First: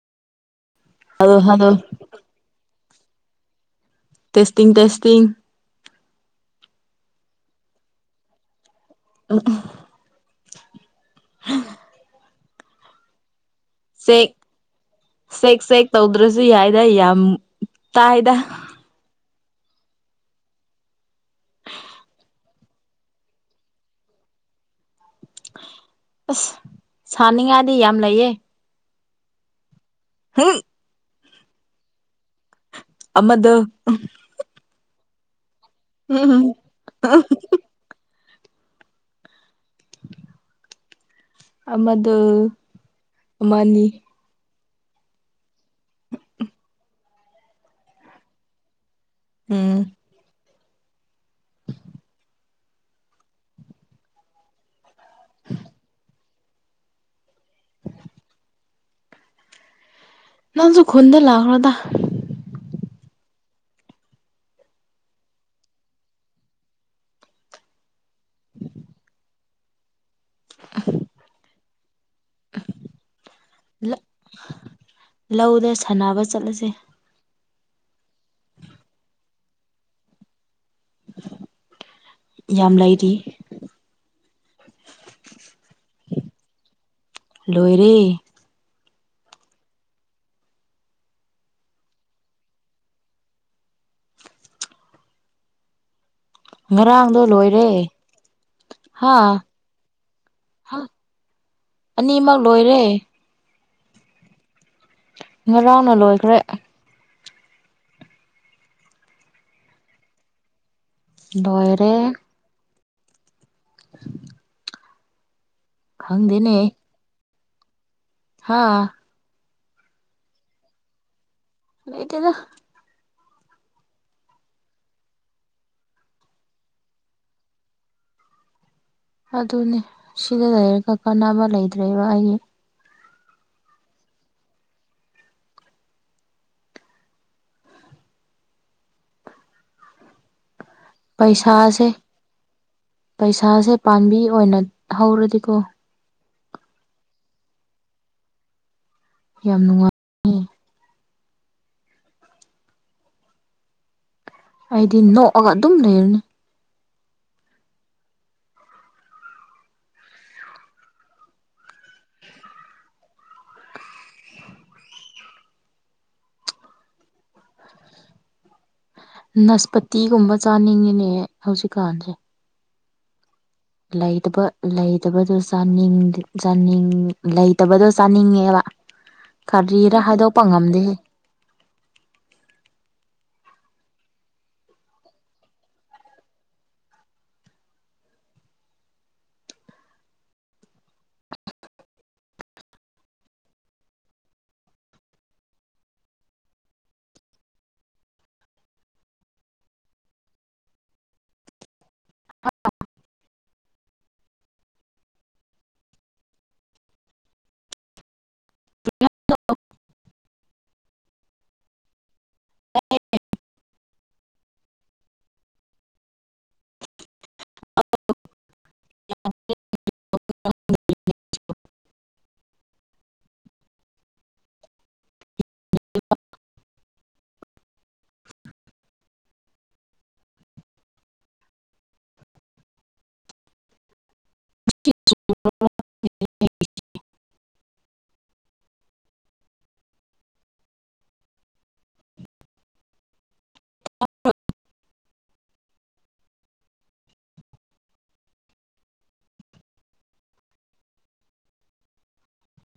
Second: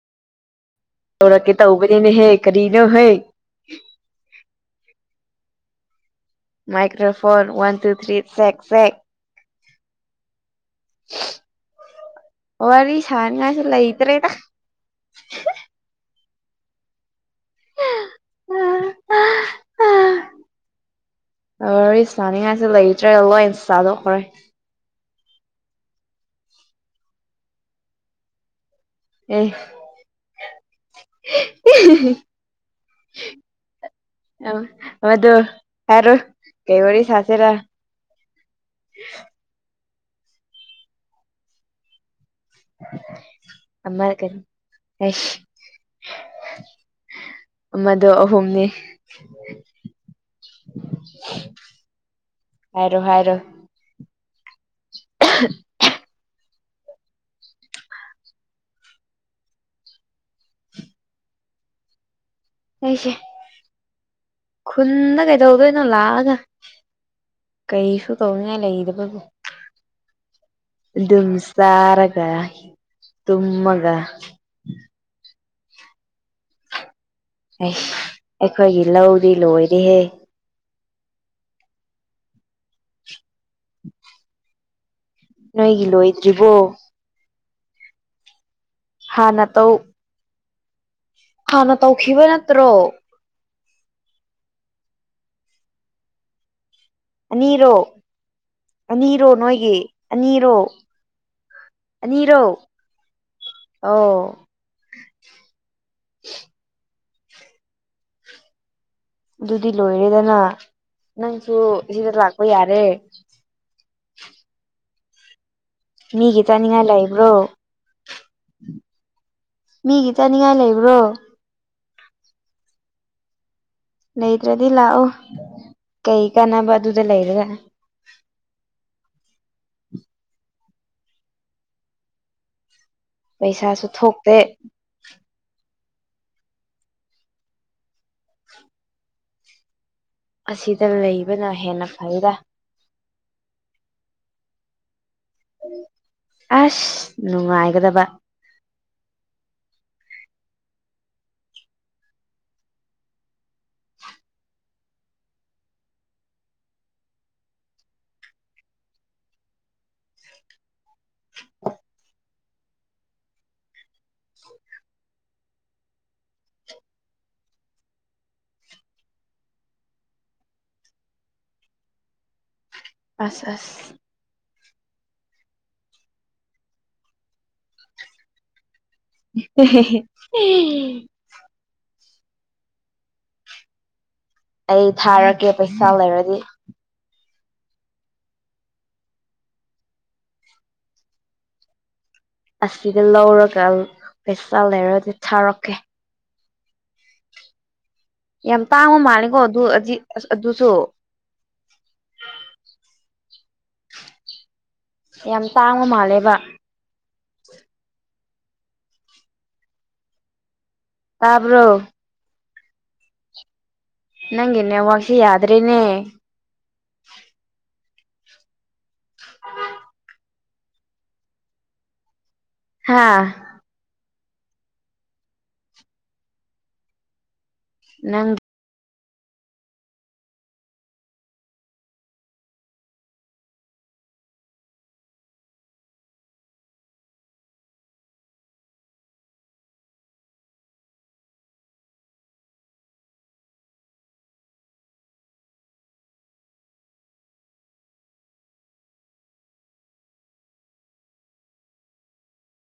hello ꯇꯧꯔꯛꯀꯦ hello ꯇꯧꯒꯅꯦꯅꯦ ꯍꯦ ꯈꯔꯤꯗꯣ ꯍꯦ testing testing microphone one two three six six ꯑꯗꯨ ꯋꯥꯔꯤ ꯁꯥꯟ ꯉꯁꯤꯂ ꯆꯦꯛ ꯏꯇ꯭ꯔꯦꯗ ꯆꯦꯛ ꯆꯦꯛ ꯇꯧꯗ꯭ꯔꯁꯨ ꯌꯥꯏꯗ ꯌꯥꯝ ꯇꯥꯏꯗ ꯋꯥꯔꯤ ꯆꯥꯅꯤꯡꯉꯥꯏꯁꯦ ꯂꯩꯇ꯭ꯔꯒ ꯂꯣꯏꯅ ꯆꯥꯗꯣꯛꯈ꯭ꯔꯦ ꯑꯁ ꯁꯥꯅꯤꯡꯉꯥꯏꯗꯤ ꯌꯥꯝ ꯂꯩꯌꯦ ꯎ ꯍ [unintelligible] ꯑꯗꯨ ꯑ ꯃꯗꯨ ꯌꯥꯔꯣ ꯀꯩ ꯋꯥꯔꯤ ꯋꯥꯔꯤ ꯁꯥꯁꯦꯔ ꯑꯗꯨ ꯑꯃꯔ ꯀꯔꯤꯁ ꯃꯗꯨ ꯑꯍꯨꯝꯅꯤ ꯎꯝ [inaudible] ꯍꯥꯏꯔꯣ ꯍꯥꯏꯔꯣ [inaudible] ꯅꯁꯨ ꯈꯣꯟꯟꯗ ꯂꯥꯛꯣ ꯇ ꯑꯩꯁꯦ ꯈꯨꯟꯗ ꯀꯩꯗꯧꯗꯣꯏꯅꯣ ꯂꯥꯛꯑꯒ ꯀꯩꯁꯨ ꯇꯧꯉ ꯂꯩꯗꯦꯕꯕ ꯑꯗꯨꯝ ꯁꯔꯒ ꯇꯃꯒ ꯂꯧꯗ ꯁꯥꯟꯅꯕ ꯆꯠꯂꯁꯦ ꯁ ꯑꯩꯈꯣꯏꯒꯤ ꯂꯧꯗꯤ ꯂꯣꯏꯔꯦꯍꯦ ꯌꯥꯝ ꯂꯩꯔꯤ ꯅꯣꯏꯒꯤ ꯂꯣꯏꯗ꯭ꯔꯤꯕꯣ ꯂꯣꯏꯔꯔꯤ ꯍꯥꯟ ꯅ ꯇ ꯍꯥꯟꯅ ꯇꯧꯈꯤꯕ ꯅꯠꯇ꯭ꯔꯣ ꯉꯔꯥꯡ ꯑꯅꯤꯔꯣ ꯑꯅꯤꯔꯣ ꯅꯣꯏꯒꯤ ꯑꯅꯤꯔꯣ ꯑꯅꯤꯃꯛ ꯂꯣꯏꯔꯦ ꯑꯣ ꯉꯔꯥꯎꯅ ꯂꯣꯏꯈ꯭ꯔꯦ ꯑꯗꯨꯗꯤ ꯂꯣꯏꯔꯦꯗꯅ ꯅꯪꯁꯨ ꯂꯣꯏꯔꯦ ꯁꯤꯗ ꯂꯥꯛꯄ ꯌꯥꯔꯦ [unintelligible] ꯃꯤꯒꯤ ꯈꯪꯗꯦꯅꯦ ꯆꯥꯅꯤꯡꯉꯥꯏ ꯂꯩꯥꯛꯏꯕ꯭ꯔꯣ ꯍꯥꯥ ꯃꯤꯒꯤ ꯆꯥꯅꯤꯡꯉꯥꯏ ꯂꯩꯕ꯭ꯔꯣ ꯂꯩꯇꯗ ꯂꯩꯇ꯭ꯔꯗꯤ ꯂꯥꯛꯑꯣ ꯀꯩ ꯀꯥꯟꯅꯕ ꯑꯗꯨꯗ ꯂꯩꯔꯦꯒ ꯑꯗꯨꯅꯦ ꯁꯤꯗ ꯂꯩꯔꯒ ꯀꯥꯟꯅꯕ ꯂꯩꯇ꯭ꯔꯦꯕ ꯑꯩꯒꯤ ꯄꯩꯁꯥꯁꯨ ꯊꯣꯛꯇꯦ ꯑꯁꯤꯗ ꯂꯩꯕꯅ ꯄꯩꯁꯥꯁꯦ ꯍꯦꯟꯅ ꯐꯩꯗ ꯄꯩꯁꯥꯁꯦ ꯄꯥꯝꯕꯤ ꯑꯣꯏꯅ ꯍꯧꯔꯗꯤꯀꯣ ꯑꯁ ꯅꯨꯡꯉꯥꯏꯒꯗꯕ ꯌꯥꯝ ꯅꯨꯡꯉꯥꯏ ꯍꯥꯏꯗꯤ ꯅꯣꯛꯑꯒ ꯑꯗꯨꯝ ꯂꯩꯔꯅꯤ ꯅꯁꯄꯇꯤꯒꯨꯝꯕ ꯆꯥꯅꯤꯡꯉꯤꯅꯦꯍ ꯍꯧꯖꯤꯛꯀꯥꯟꯁꯦ ꯑꯁ ꯑꯁ ꯂꯩꯇꯕ ꯂꯩꯇꯕꯗꯣ ꯆꯥꯅꯤꯡ ꯆꯥꯅꯤꯡ ꯂꯩꯇꯕꯗꯣ ꯆꯥꯅꯤꯡꯉꯦꯕ ꯀꯔꯤꯔ ꯍꯥꯏꯗꯣꯛꯄ ꯉꯝꯗꯦꯦ ꯑꯩ ꯊꯥꯔꯒꯦ ꯄꯩꯁꯥ ꯂꯩꯔꯗꯤ ꯑꯁꯤꯗ ꯂꯧꯔꯒ ꯄꯩꯁꯥ ꯂꯩꯔꯗꯤ ꯊꯥꯔꯛꯀꯦ ꯌꯥꯝ ꯇꯥꯡꯉ ꯃꯥꯜꯂꯀꯣ ꯑꯗꯨ ꯑꯁ ꯑꯗꯨꯁꯨ ꯌꯥꯝ ꯇꯥꯡꯕ ꯃꯥꯜꯂꯦꯕ ꯇꯥꯕ꯭ꯔꯣ ꯅꯪ ꯏꯅꯦ ꯋꯥꯁꯤ ꯌꯥꯗ꯭ꯔꯦꯅꯦ ꯑ [unintelligible] ꯍꯥꯥ [inaudible] ꯅꯪ [inaudible]